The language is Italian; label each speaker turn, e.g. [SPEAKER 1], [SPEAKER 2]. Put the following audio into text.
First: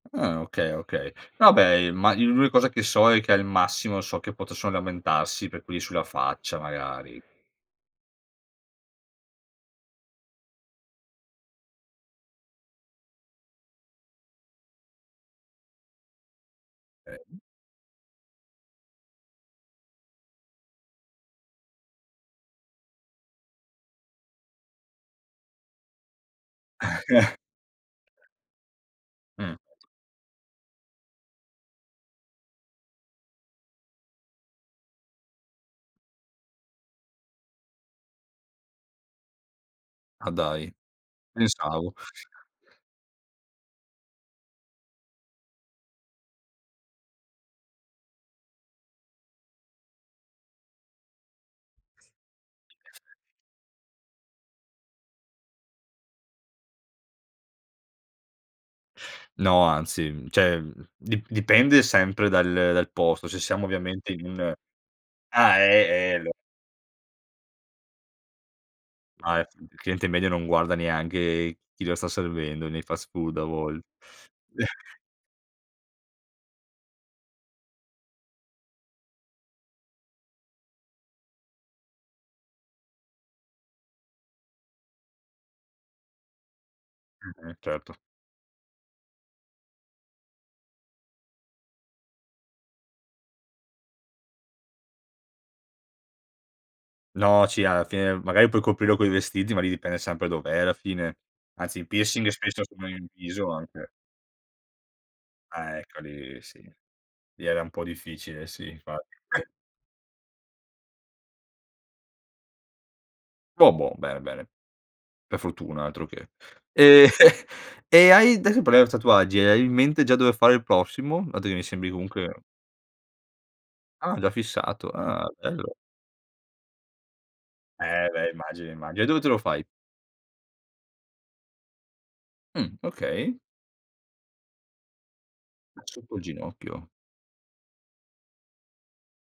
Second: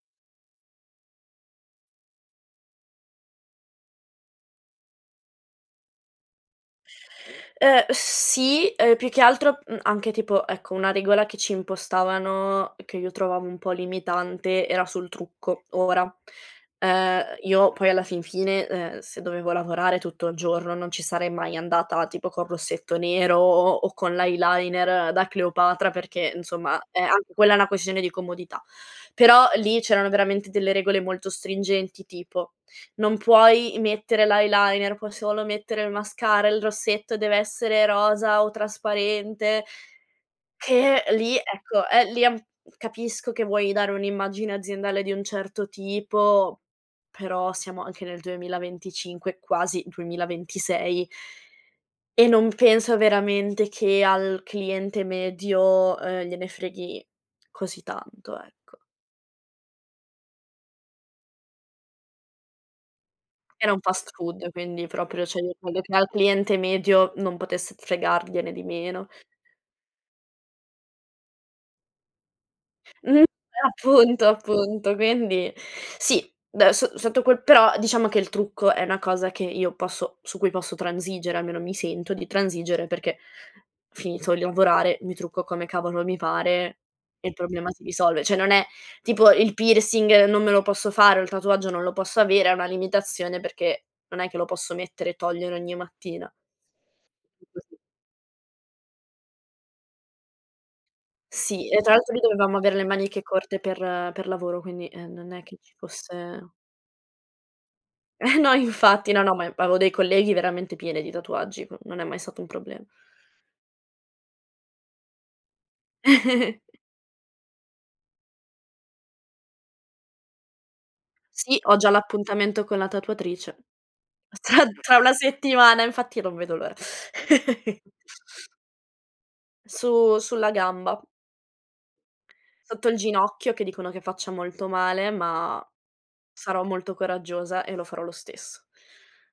[SPEAKER 1] Ah, okay, okay. No beh, imma i l'unica cosa che so è che, al massimo, so che potessero lamentarsi per quelli sulla faccia magari.
[SPEAKER 2] Uhm, sì, uhm, più che altro, mhmm, anche tipo ecco, una regola che ci impostavano, che io trovavo un po' limitante, era sul trucco. Ora, uhm,
[SPEAKER 1] Eh.
[SPEAKER 2] io poi alla fin fine, uhm, se dovevo lavorare tutto il giorno non ci sarei mai andata tipo, col rossetto nero o o con l'eyeliner da Cleopatra perché, insomma, eh, anche quella è una questione di comodità. Però,
[SPEAKER 1] Mh.
[SPEAKER 2] lì c'erano veramente delle regole molto stringenti tipo, non puoi mettere l' eyeliner puoi solo mettere il mascara, il rossetto dev'essere rosa o trasparente
[SPEAKER 1] Ah, dai.
[SPEAKER 2] che lì, ecco,
[SPEAKER 1] Pensavo.
[SPEAKER 2] eh, lì an capisco che vuoi dare un'immagine aziendale di un certo tipo, però siamo anche nel 2025, quasi 2026 e non penso veramente che al cliente medio, uhm, gliene freghi così tanto, ecco.
[SPEAKER 1] No, anzi, cioè di dipende sempre dal dal posto. Se siamo
[SPEAKER 2] Era un
[SPEAKER 1] ovviamente
[SPEAKER 2] fast food
[SPEAKER 1] in
[SPEAKER 2] quindi proprio, cioè, io
[SPEAKER 1] ah,
[SPEAKER 2] credo che al
[SPEAKER 1] eh, eh l
[SPEAKER 2] cliente medio non potesse fregargliene di meno.
[SPEAKER 1] Ah, eh, f il cliente medio non guarda neanche chi lo sta servendo, nei fast
[SPEAKER 2] N eh,
[SPEAKER 1] food a vol
[SPEAKER 2] appunto, appunto quindi sì, da so sotto quel però, diciamo che il trucco è una cosa che io posso su cui posso transigere, almeno, mi sento di transigere perché finito di lavorare, mi trucco come cavolo mi pare e il
[SPEAKER 1] Mh-mh,
[SPEAKER 2] problema si
[SPEAKER 1] certo.
[SPEAKER 2] risolve. Cioè, non è tipo il piercing non me lo posso fare o il tatuaggio non lo posso avere, è una limitazione, perché non è che lo posso mettere e togliere ogni mattina.
[SPEAKER 1] No,
[SPEAKER 2] I
[SPEAKER 1] sì,
[SPEAKER 2] così.
[SPEAKER 1] alla fine, magari, puoi coprirlo coi vestiti, ma lì dipende sempre dov'è, alla fine.
[SPEAKER 2] Sì,
[SPEAKER 1] Anzi,
[SPEAKER 2] e
[SPEAKER 1] il
[SPEAKER 2] tra l'altro lì
[SPEAKER 1] piercing
[SPEAKER 2] dovevamo
[SPEAKER 1] spesso,
[SPEAKER 2] aver le
[SPEAKER 1] sono in
[SPEAKER 2] maniche
[SPEAKER 1] viso,
[SPEAKER 2] corte per
[SPEAKER 1] anche.
[SPEAKER 2] per lavoro, quindi, ehm, non è che ci
[SPEAKER 1] Ecco li
[SPEAKER 2] fosse
[SPEAKER 1] sì, lì era un po' difficile,
[SPEAKER 2] No,
[SPEAKER 1] sì,
[SPEAKER 2] infatti,
[SPEAKER 1] infatti.
[SPEAKER 2] no, no, ma avevo dei colleghi veramente piene di tatuaggi, ehm, non è mai stato un problem
[SPEAKER 1] Bobo bene, bene, per fortuna altroché. E e hai ades parliamo tatuaggi, e hai in mente già dove fare il prossimo, dato che
[SPEAKER 2] Sì,
[SPEAKER 1] mi
[SPEAKER 2] ho
[SPEAKER 1] sembri
[SPEAKER 2] già
[SPEAKER 1] comunque
[SPEAKER 2] l'appuntamento con la tatuatrice
[SPEAKER 1] Ah, già
[SPEAKER 2] tra
[SPEAKER 1] fissato.
[SPEAKER 2] tra 1
[SPEAKER 1] Ah, bello.
[SPEAKER 2] settimana infatti non vedo l'ora.
[SPEAKER 1] Eh, beh, immagino, immagino, e dove te lo fai?
[SPEAKER 2] Su sulla gamba.
[SPEAKER 1] Mh,
[SPEAKER 2] Sotto il
[SPEAKER 1] okay.
[SPEAKER 2] ginocchio, che dicono che faccia molto male, ma
[SPEAKER 1] Ah, sotto il
[SPEAKER 2] sarò
[SPEAKER 1] ginocchio?
[SPEAKER 2] molto coraggiosa e lo farò lo stesso.